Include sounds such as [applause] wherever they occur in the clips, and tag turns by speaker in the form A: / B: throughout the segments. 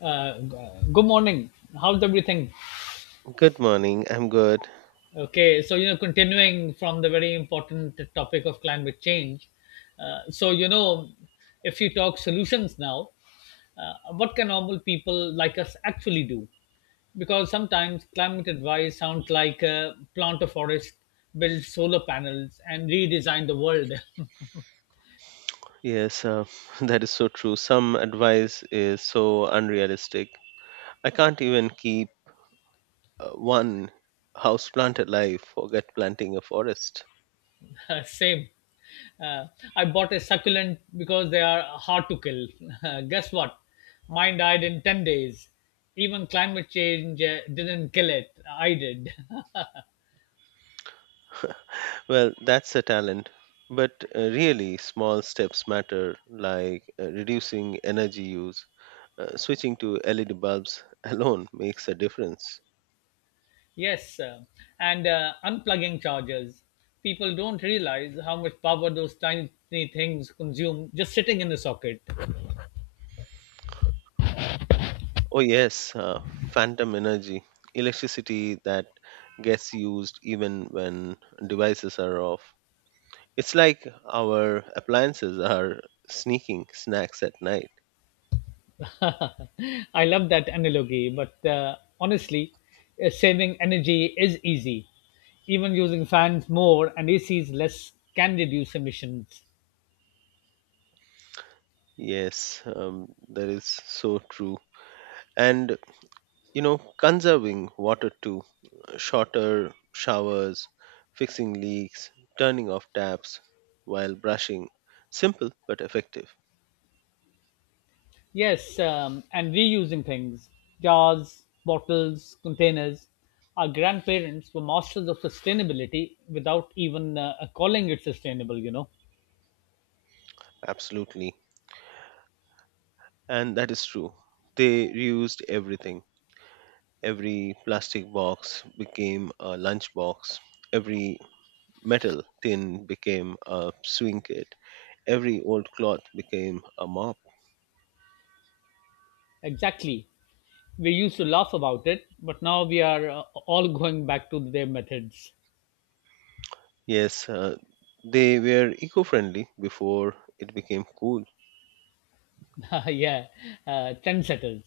A: Uh, Good morning. How's everything?
B: Good morning. I'm good.
A: Okay, so you know, continuing from the very important topic of climate change. So you know, if you talk solutions now, what can normal people like us actually do? Because sometimes climate advice sounds like plant a forest, build solar panels, and redesign the world.
B: Yes, uh, [laughs] that is so true. Some advice is so unrealistic. I can't even keep one house plant alive, forget planting a forest.
A: [laughs] Same. Uh, I bought a succulent because they are hard to kill. [laughs] Guess what? Mine died in 10 days. Even climate change didn't kill it. I did. [laughs]
B: Well, that's a talent. But really, small steps matter, like reducing energy use. Switching to LED bulbs [laughs] alone makes a difference.
A: Yes. And unplugging chargers. People don't realize how much power those tiny things consume just sitting in the socket.
B: Oh, yes, uh, Phantom energy, electricity that gets used even when devices are off. It's like our appliances are sneaking snacks at night.
A: [laughs] I love that analogy, but honestly, saving energy is easy. Even using fans more and ACs less can reduce emissions.
B: Yes, that is so true. And, you know, conserving water too, shorter showers, fixing leaks, turning off taps while brushing. Simple but effective.
A: Yes, and reusing things, jars, bottles, containers. Our grandparents were masters of sustainability without even calling it sustainable, you know.
B: Absolutely. And that is true. They reused everything. Every plastic box became a lunch box. Every metal tin became a swing kit, every old cloth became a mop.
A: Exactly. We used to laugh about it, but now we are all going back to their methods.
B: Yes, uh, they were eco friendly before it became cool.
A: [laughs] Yeah, trendsetters.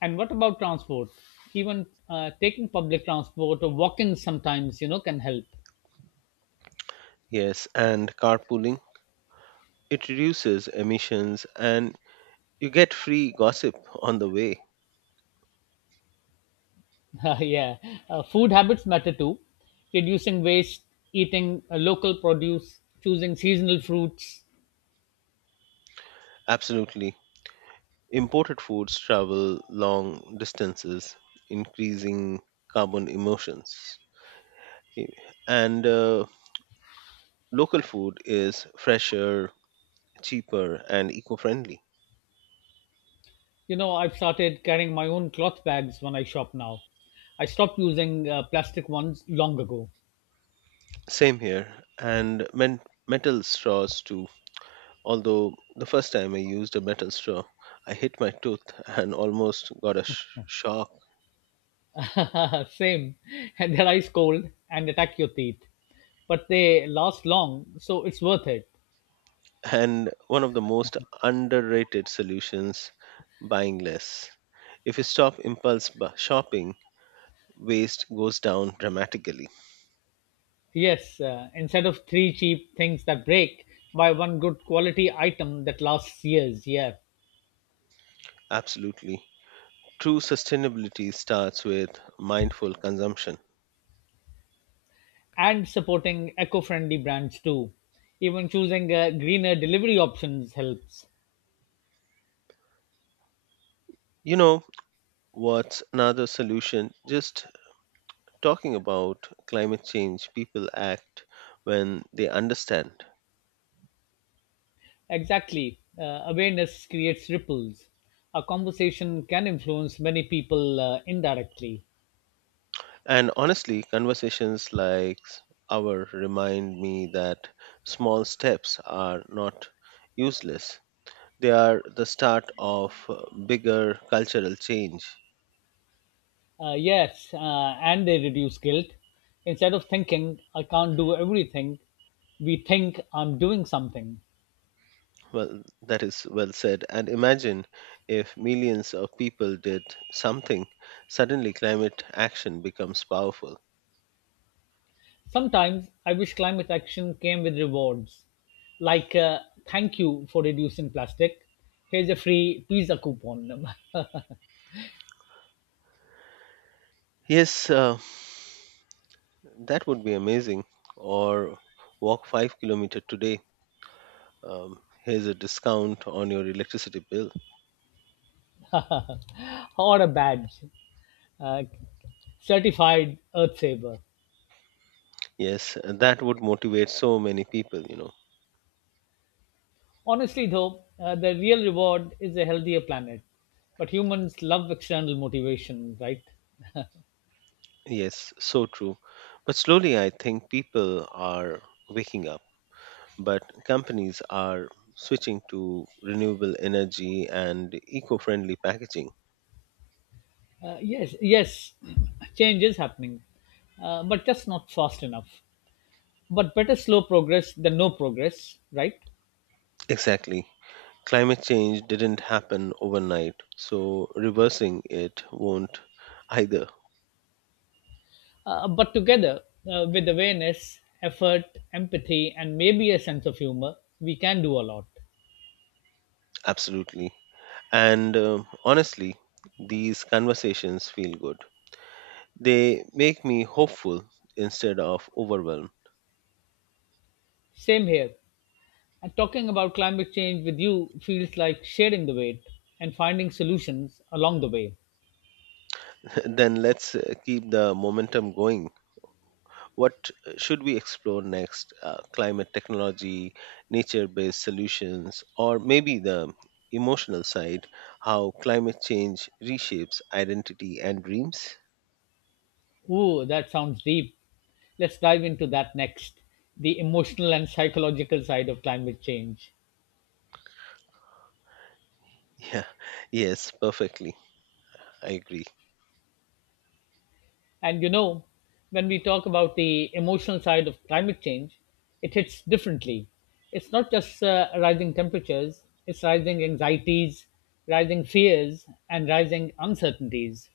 A: And what about transport? Even taking public transport or walking sometimes, you know, can help.
B: Yes, and carpooling. It reduces emissions and you get free gossip on the way.
A: [laughs] Yeah, food habits matter too. Reducing waste, eating local produce, choosing seasonal fruits.
B: Absolutely. Imported foods travel long distances, increasing carbon emissions. Okay. And Local food is fresher, cheaper, and eco friendly.
A: You know, I've started carrying my own cloth bags when I shop now. I stopped using plastic ones long ago.
B: Same here. And men- Metal straws, too. Although the first time I used a metal straw, I hit my tooth and almost got a shock.
A: [laughs] Same, and they're ice cold and attack your teeth, but they last long, so it's worth it.
B: And one of the most underrated solutions, buying less. If you stop impulse shopping, waste goes down dramatically.
A: Yes, instead of three cheap things that break, buy one good quality item that lasts years. Yeah.
B: Absolutely. True sustainability starts with mindful consumption.
A: And supporting eco-friendly brands too. Even choosing greener delivery options helps.
B: You know, what's another solution? Just talking about climate change, people act when they understand.
A: Exactly, awareness creates ripples. A conversation can influence many people indirectly.
B: And honestly, conversations like our remind me that small steps are not useless. They are the start of bigger cultural change.
A: Yes, and they reduce guilt. Instead of thinking I can't do everything, we think I'm doing something.
B: Well, that is well said. And imagine if millions of people did something, suddenly climate action becomes powerful.
A: Sometimes I wish climate action came with rewards, like thank you for reducing plastic. Here's a free pizza coupon. [laughs]
B: Yes, uh, that would be amazing. Or walk 5 km today. Um, Here's a discount on your electricity bill.
A: Or a badge, uh, certified earth saver.
B: Yes, and that would motivate so many people, you know.
A: Honestly though, the real reward is a healthier planet, but humans love external motivation, right?
B: Yes, so true. But slowly, I think people are waking up, but companies are switching to renewable energy and eco friendly packaging.
A: Yes, yes. [clears throat] Change is happening, but just not fast enough, but better slow progress than no progress, right?
B: Exactly. Climate change didn't happen overnight, so reversing it won't either.
A: But together with awareness, effort, empathy, and maybe a sense of humor, we can do a lot.
B: Absolutely. And Honestly, these conversations feel good. They make me hopeful instead of overwhelmed.
A: Same here. And talking about climate change with you feels like sharing the weight and finding solutions along the way.
B: [laughs] Then let's keep the momentum going. What should we explore next? Climate technology, nature based solutions, or maybe the emotional side, how climate change reshapes identity and dreams?
A: Ooh, that sounds deep. Let's dive into that next, the emotional and psychological side of climate change.
B: Yeah, [laughs] yes, perfectly. I agree.
A: And you know, when we talk about the emotional side of climate change, it hits differently. It's not just rising temperatures, it's rising anxieties, rising fears, and rising uncertainties.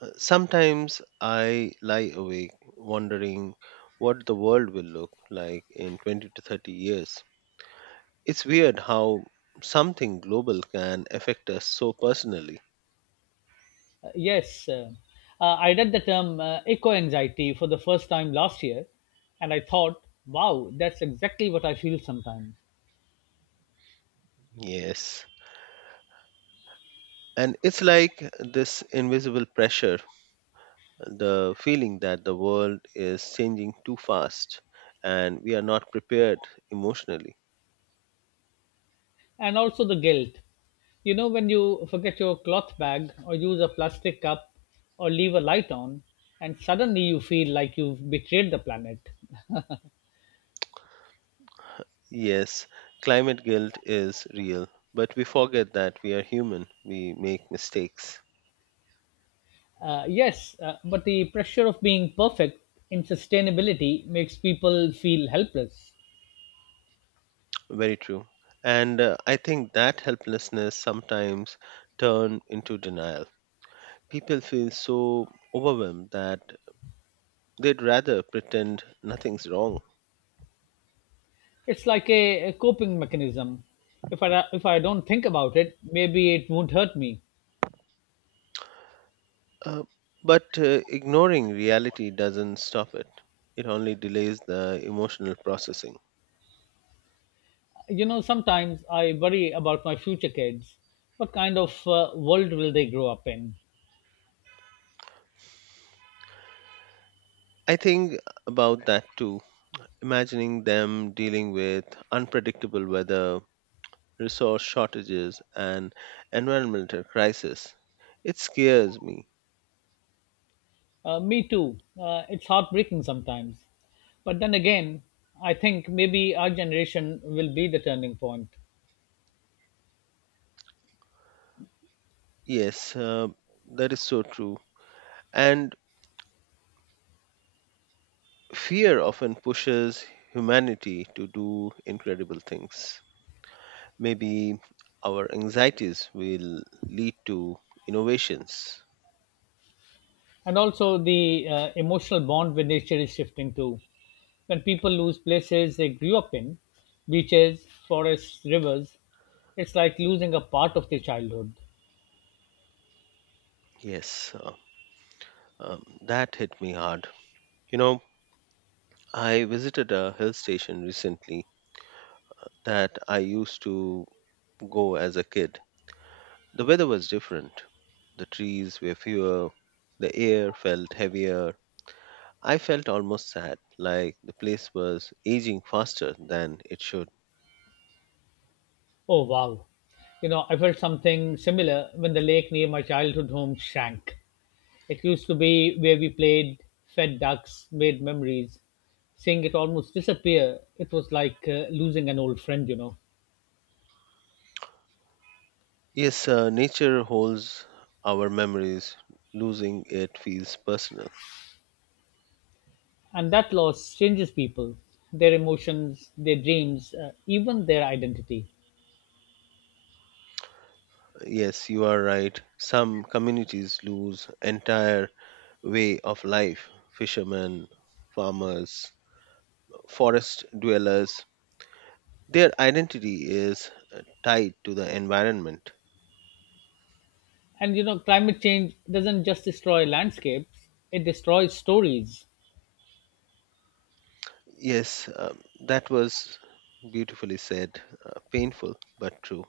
B: Sometimes I lie awake wondering what the world will look like in 20 to 30 years. It's weird how something global can affect us so personally.
A: Yes, I read the term eco anxiety for the first time last year, and I thought, wow, that's exactly what I feel sometimes.
B: Yes. And it's like this invisible pressure, the feeling that the world is changing too fast and we are not prepared emotionally.
A: And also the guilt. You know, when you forget your cloth bag or use a plastic cup or leave a light on, and suddenly you feel like you've betrayed the planet.
B: Yes, climate guilt is real, but we forget that we are human. We make mistakes.
A: Yes, but the pressure of being perfect in sustainability makes people feel helpless.
B: Very true. And I think that helplessness sometimes turn into denial. People feel so overwhelmed that they'd rather pretend nothing's wrong.
A: It's like a coping mechanism. If I don't think about it, maybe it won't hurt me.
B: Uh, but ignoring reality doesn't stop it, it only delays the emotional processing.
A: You know, sometimes I worry about my future kids. What kind of world will they grow up in?
B: I think about that too, imagining them dealing with unpredictable weather, resource shortages, and environmental crisis. It scares me.
A: Me too. It's heartbreaking sometimes. But then again, I think maybe our generation will be the turning point.
B: Yes, uh, that is so true. And fear often pushes humanity to do incredible things. Maybe our anxieties will lead to innovations.
A: And also the emotional bond with nature is shifting too. When people lose places they grew up in, beaches, forests, rivers, it's like losing a part of their childhood.
B: Yes, uh, that hit me hard. You know, I visited a hill station recently that I used to go as a kid. The weather was different, the trees were fewer, the air felt heavier. I felt almost sad, like the place was aging faster than it should.
A: Oh wow. You know, I felt something similar when the lake near my childhood home shrank. It used to be where we played, fed ducks, made memories. Seeing it almost disappear, it was like losing an old friend, you know.
B: Yes, Nature holds our memories, losing it feels personal.
A: And that loss changes people, their emotions, their dreams, even their identity.
B: Yes, you are right. Some communities lose entire way of life. Fishermen, farmers, forest dwellers. Their identity is tied to the environment.
A: And you know, climate change doesn't just destroy landscapes, it destroys stories.
B: Yes, um, that was beautifully said. Painful, but true.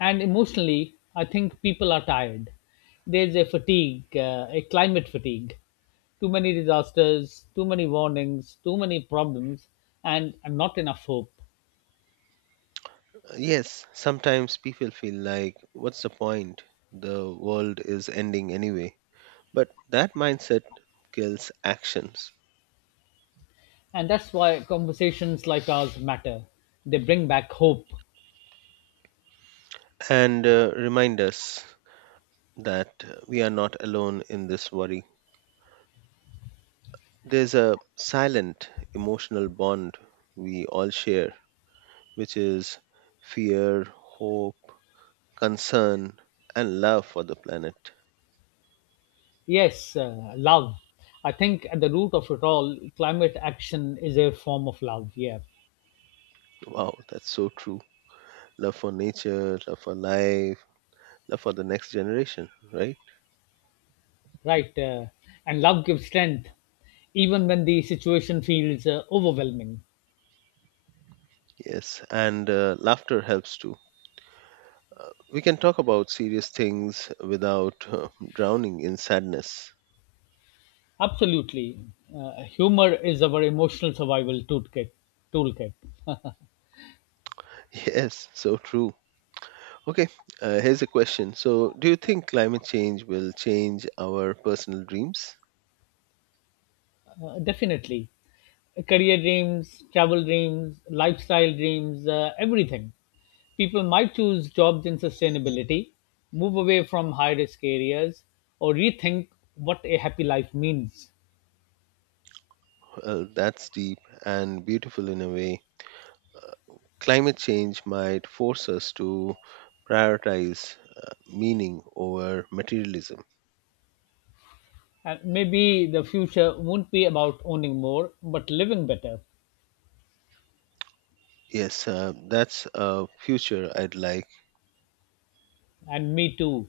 A: And emotionally, I think people are tired. There's a fatigue, a climate fatigue. Too many disasters, too many warnings, too many problems, and not enough hope.
B: Yes, sometimes people feel like, what's the point? The world is ending anyway. But that mindset kills actions,
A: And that's why conversations like ours matter. They bring back hope.
B: and remind us that we are not alone in this worry. There's a silent emotional bond we all share, which is fear, hope, concern, and love for the planet.
A: Yes, love. I think at the root of it all, climate action is a form of love. Yeah,
B: Wow, that's so true. Love for nature, love for life, love for the next generation, right?
A: right. And love gives strength, even when the situation feels overwhelming.
B: Yes, and laughter helps too. We can talk about serious things without drowning in sadness.
A: Absolutely. Humor is our emotional survival toolkit. Toolkit.
B: [laughs] Yes, so true. Okay, here's a question. So, do you think climate change will change our personal dreams?
A: Definitely. Career dreams, travel dreams, lifestyle dreams, everything. People might choose jobs in sustainability, move away from high risk areas, or rethink what a happy life means.
B: Well, that's deep and beautiful in a way. Uh, Climate change might force us to prioritize meaning over materialism.
A: And maybe the future won't be about owning more, but living better.
B: Yes, that's a future I'd like.
A: And me too.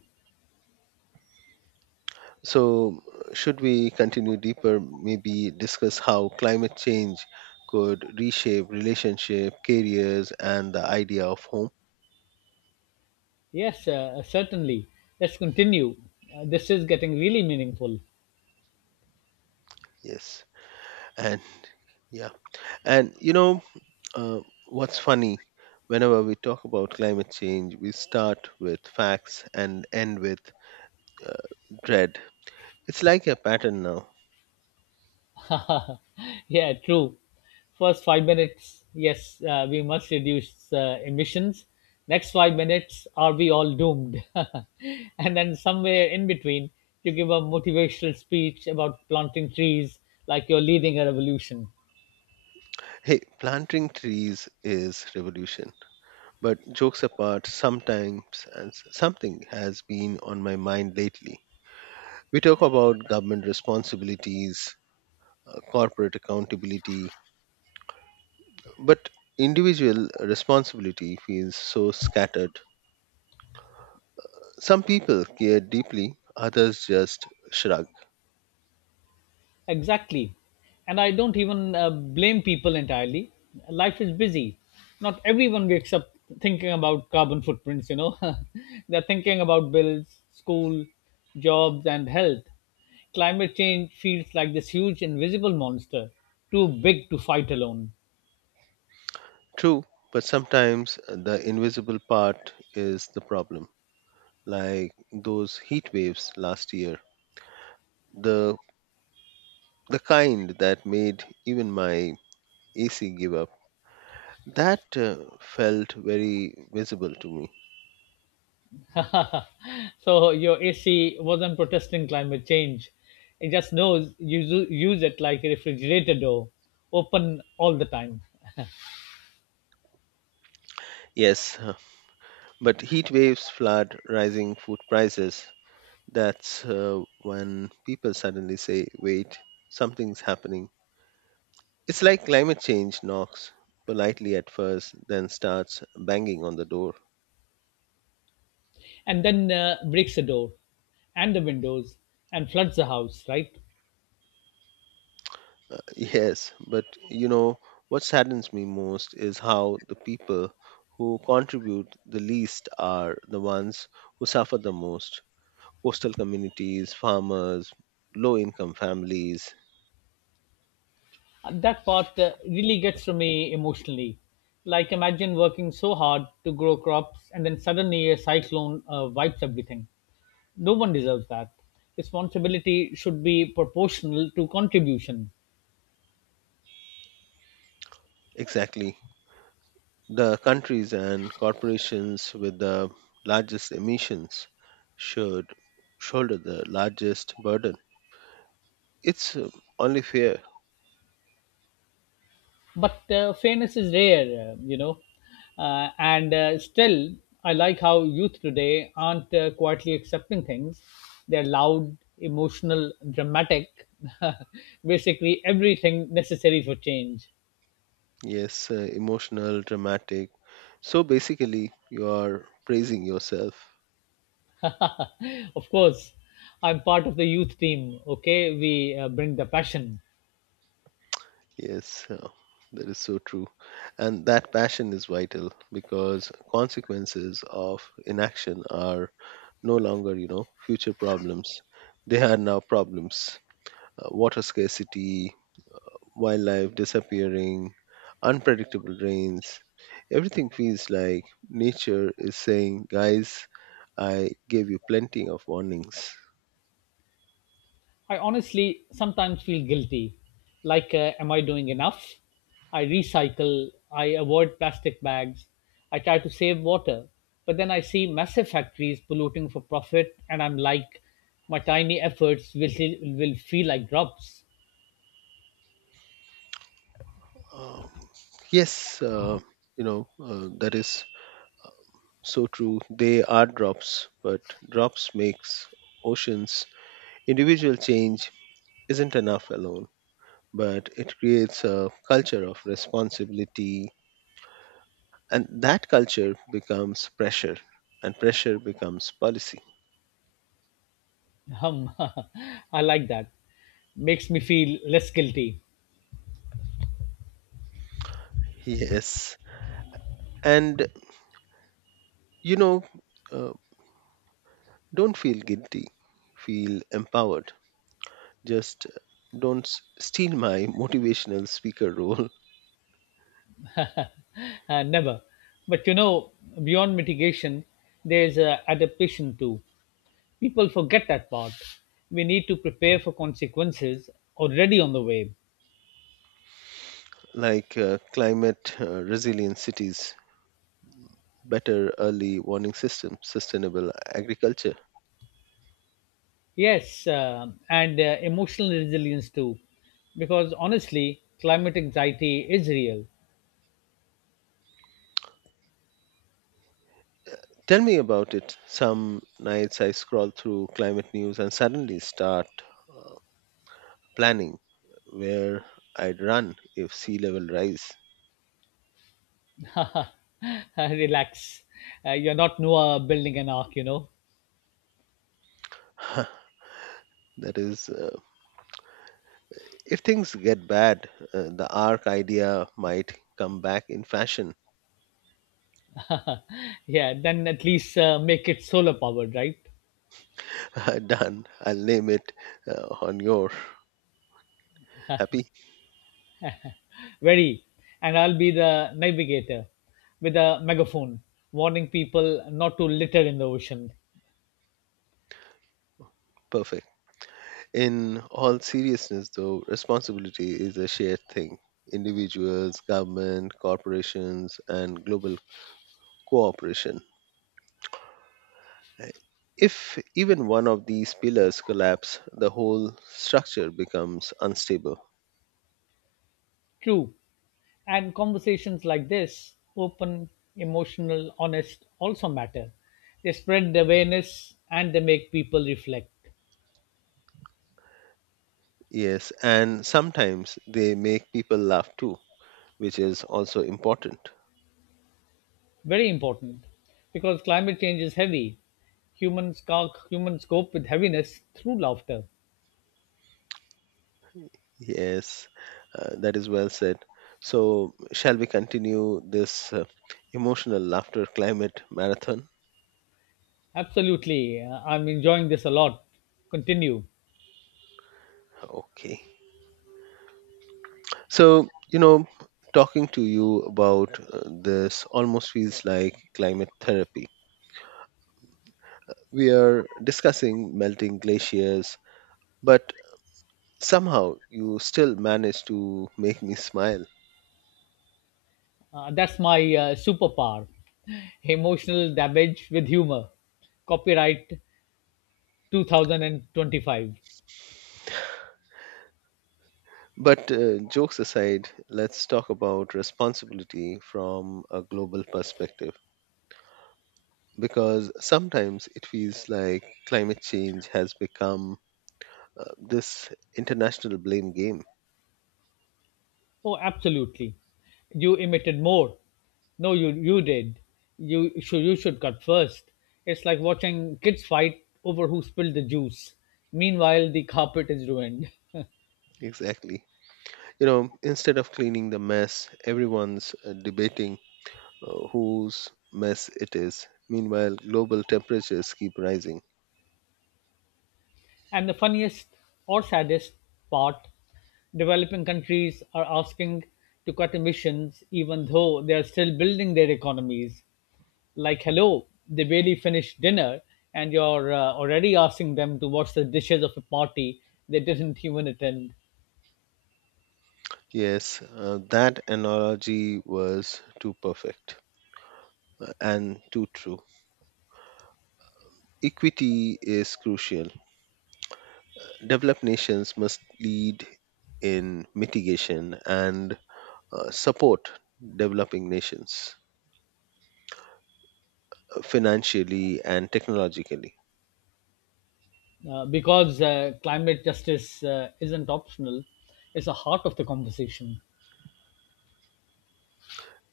B: So, should we continue deeper? Maybe discuss how climate change could reshape relationship, careers, and the idea of home.
A: Yes, certainly. Let's continue. This is getting really meaningful.
B: Yes. and yeah and you know, uh, what's funny, whenever we talk about climate change we start with facts and end with uh, dread. It's like a pattern now.
A: [laughs] Yeah, true. First 5 minutes, yes, we must reduce emissions. Next 5 minutes, are we all doomed? [laughs] And then somewhere in between, you give a motivational speech about planting trees like you're leading a revolution.
B: Hey, planting trees is revolution, but jokes apart, something has been on my mind lately. We talk about government responsibilities, corporate accountability, but individual responsibility feels so scattered. Some people care deeply, others just shrug.
A: Exactly. And I don't even blame people entirely. Life is busy. Not everyone wakes up thinking about carbon footprints, you know. [laughs] They're thinking about bills, school, jobs, and health. Climate change feels like this huge invisible monster, too big to fight alone.
B: True, but sometimes the invisible part is the problem, like those heat waves last year. The the kind that made even my AC give up. That felt very visible to me.
A: [laughs] So your AC wasn't protesting climate change. It just knows you use it like a refrigerator door, open all the time.
B: Yes, [laughs] but heat waves, flood, rising food prices. That's when people suddenly say, wait, something's happening. It's like climate change knocks politely at first, then starts banging on the door.
A: And then breaks the door and the windows and floods the house, right?
B: [laughs] Yes, but you know, what saddens me most is how the people who contribute the least are the ones who suffer the most, coastal communities, farmers, low income families.
A: That part really gets to me emotionally, like imagine working so hard to grow crops and then suddenly a cyclone wipes everything. No one deserves that. Responsibility should be proportional to contribution.
B: Exactly. The countries and corporations with the largest emissions should shoulder the largest burden. It's only fair.
A: But fairness is rare, you know. And still, I like how youth today aren't quietly accepting things. They're loud, emotional, dramatic, [laughs] basically everything necessary for change.
B: Yes, Emotional, dramatic. So basically, you are praising yourself.
A: Of course, I'm part of the youth team. Okay, we bring the passion.
B: Yes, uh, that is so true. And that passion is vital because consequences of inaction are no longer, you know, future problems. They are now problems. Water scarcity, wildlife disappearing, unpredictable rains. Everything feels like nature is saying, guys, I gave you plenty of warnings.
A: I honestly sometimes feel guilty. Like, am I doing enough? I recycle, I avoid plastic bags, I try to save water. But then I see massive factories polluting for profit, and I'm like, my tiny efforts will, will feel like drops.
B: Um, yes, uh, you know that is so true. They are drops, but drops makes oceans. Individual change isn't enough alone, but it creates a culture of responsibility, and that culture becomes pressure, and pressure becomes policy. [laughs]
A: Hum. [laughs] I like that. Makes me feel less guilty.
B: Yes, and you know, uh, don't feel guilty. Feel empowered. Just don't steal my [laughs] motivational speaker role.
A: Never. But you know, beyond mitigation, there's adaptation too. People forget that part. We need to prepare for consequences already on the way.
B: Like climate resilient cities, better early warning systems, sustainable agriculture.
A: Yes, and emotional resilience too, because honestly, climate anxiety is real.
B: Tell me about it. Some nights I scroll through climate news and suddenly start uh, planning where I'd run if sea level rise.
A: [laughs] Relax. You're not Noah building an ark, you know.
B: [laughs] That is, if things get bad, the arc idea might come back in fashion.
A: Yeah, then at least make it solar powered, right?
B: [laughs] Done. I'll name it on your happy.
A: Very. And I'll be the navigator with a megaphone, warning people not to litter in the ocean.
B: Perfect. In all seriousness, though, responsibility is a shared thing. Individuals, government, corporations, and global cooperation. If even one of these pillars collapse, the whole structure becomes unstable.
A: True. And conversations like this, open, emotional, honest, also matter. They spread the awareness and they make people reflect.
B: Yes, and sometimes they make people laugh too, which is also important.
A: Very important because climate change is heavy. Humans cope with heaviness through laughter.
B: Yes, that is well said. So, shall we continue this emotional laughter climate marathon?
A: Absolutely. I'm enjoying this a lot. Continue.
B: Okay. So, you know, talking to you about this almost feels like climate therapy. We are discussing melting glaciers, but somehow you still manage to make me smile.
A: That's my superpower, emotional damage with humor. Copyright 2025.
B: But jokes aside, let's talk about responsibility from a global perspective because sometimes it feels like climate change has become this international blame game.
A: Oh, absolutely. You emitted more. No, you did. You should cut first. It's like watching kids fight over who spilled the juice. Meanwhile, the carpet is ruined.
B: Exactly. You know, instead of cleaning the mess, everyone's debating whose mess it is. Meanwhile, global temperatures keep rising.
A: And the funniest or saddest part, developing countries are asking to cut emissions even though they are still building their economies. Like, hello, they barely finished dinner and you're already asking them to wash the dishes of a party they didn't even attend.
B: Yes, that analogy was too perfect and too true. Equity is crucial. Developed nations must lead in mitigation and support developing nations financially and technologically.
A: Because climate justice isn't optional, it's the heart of the conversation.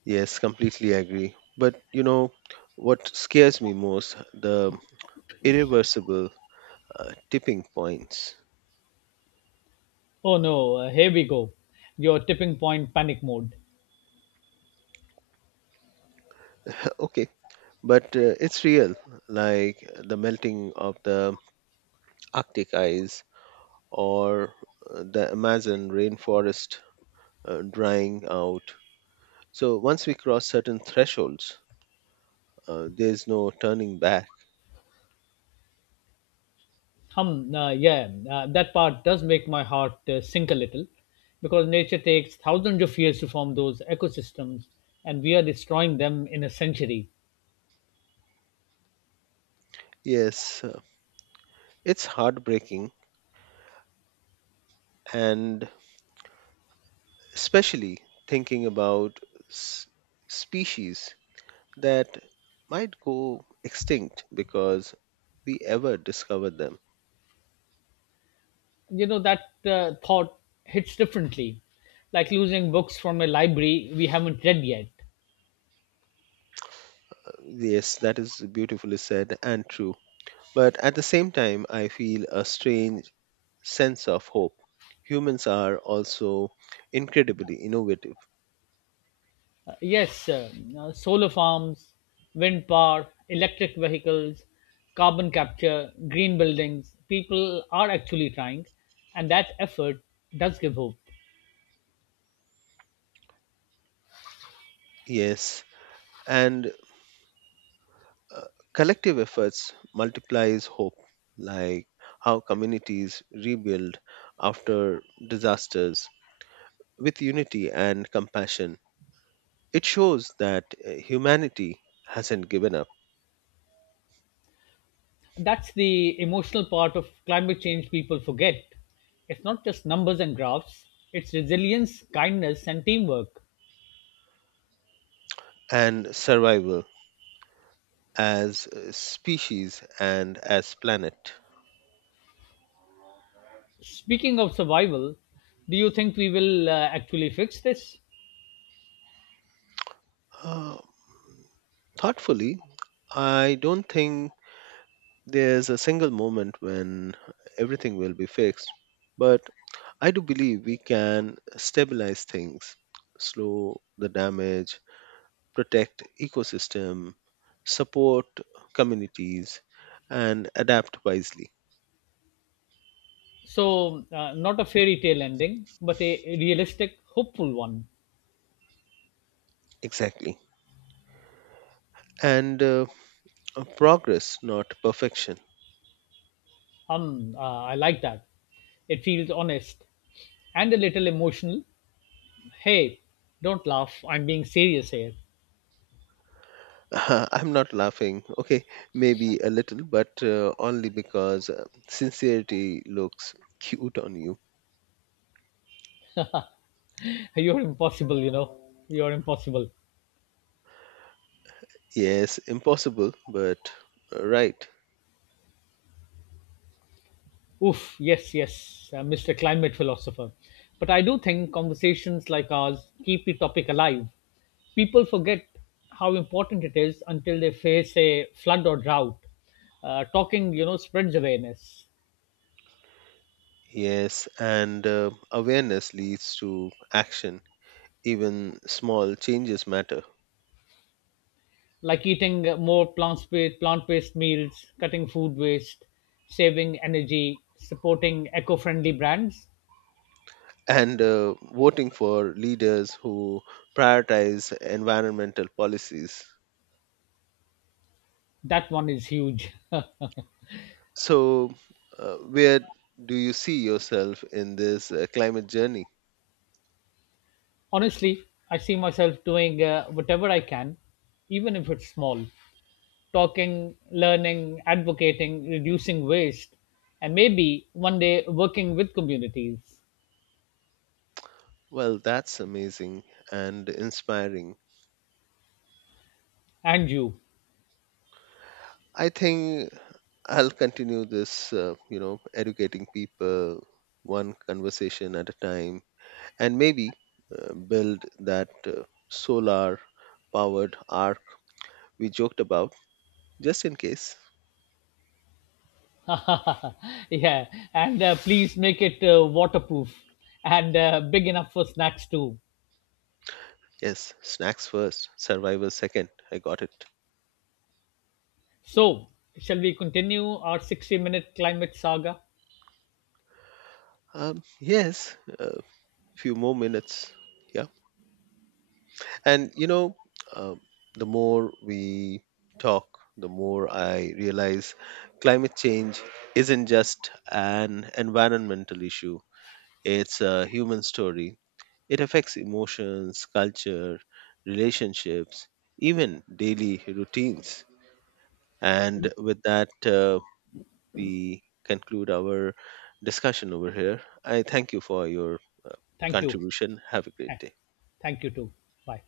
B: Yes, completely agree. But you know, what scares me most, the irreversible tipping points.
A: Oh no, here we go. Your tipping point panic mode.
B: Okay, but it's real, like the melting of the Arctic ice or the Amazon rainforest drying out. So once we cross certain thresholds, there's no turning back.
A: Yeah, that part does make my heart sink a little because nature takes thousands of years to form those ecosystems and we are destroying them in a century.
B: Yes, uh, it's heartbreaking, and especially thinking about s- species that might go extinct because we ever discover them.
A: You know, that thought hits differently, like losing books from a library we haven't read yet.
B: Yes, that is beautifully said and true. But at the same time, I feel a strange sense of hope. Humans are also incredibly innovative.
A: Yes, solar farms, wind power, electric vehicles, carbon capture, green buildings. People are actually trying, and that effort does give hope.
B: Yes, and uh, collective efforts multiplies hope, like how communities rebuild after disasters with unity and compassion. It shows that humanity hasn't given up
A: That's the emotional part of climate change people forget. It's not just numbers and graphs, it's resilience, kindness, and teamwork.
B: and survival as a species and as planet.
A: Speaking of survival, do you think we will actually fix this?
B: Uh, Thoughtfully, I don't think there's a single moment when everything will be fixed, but I do believe we can stabilize things, slow the damage, protect ecosystem, support communities and adapt wisely.
A: So, not a fairy tale ending, but a realistic, hopeful one.
B: Exactly. And progress, not perfection.
A: I like that. It feels honest and a little emotional. Hey, don't laugh. I'm being serious here.
B: [laughs] I'm not laughing. Okay, maybe a little, but only because sincerity looks cute on you.
A: [laughs] You're impossible, you know. You're impossible.
B: Yes, impossible, but right.
A: Oof, yes, yes, Mr. Climate Philosopher. But I do think conversations like ours keep the topic alive. People forget how important it is until they face a flood or drought. Talking, you know, spreads awareness.
B: Yes, and awareness leads to action. Even small changes matter.
A: Like eating more plant-based meals, cutting food waste, saving energy, supporting eco-friendly brands.
B: And voting for leaders who prioritize environmental policies.
A: That one is huge.
B: So, where do you see yourself in this climate journey?
A: [laughs] Honestly, I see myself doing whatever I can, even if it's small. Talking, learning, advocating, reducing waste, and maybe one day working with communities.
B: Well, that's amazing and inspiring.
A: And you.
B: I think I'll continue this, you know, educating people one conversation at a time and maybe build that solar powered arc we joked about, just in case.
A: [laughs] Yeah, and please make it waterproof and big enough for snacks too.
B: Yes, snacks first, survival second. I got it.
A: So, shall we continue our 60-minute minute climate saga?
B: Yes, a few more minutes. Yeah. And you know, uh, the more we talk, the more I realize climate change isn't just an environmental issue, it's a human story. It affects emotions, culture, relationships, even daily routines. And with that, we conclude our discussion over here. I thank you for your
A: Thank you.
B: contribution. Have a great
A: Eh,
B: day.
A: thank you too. Bye.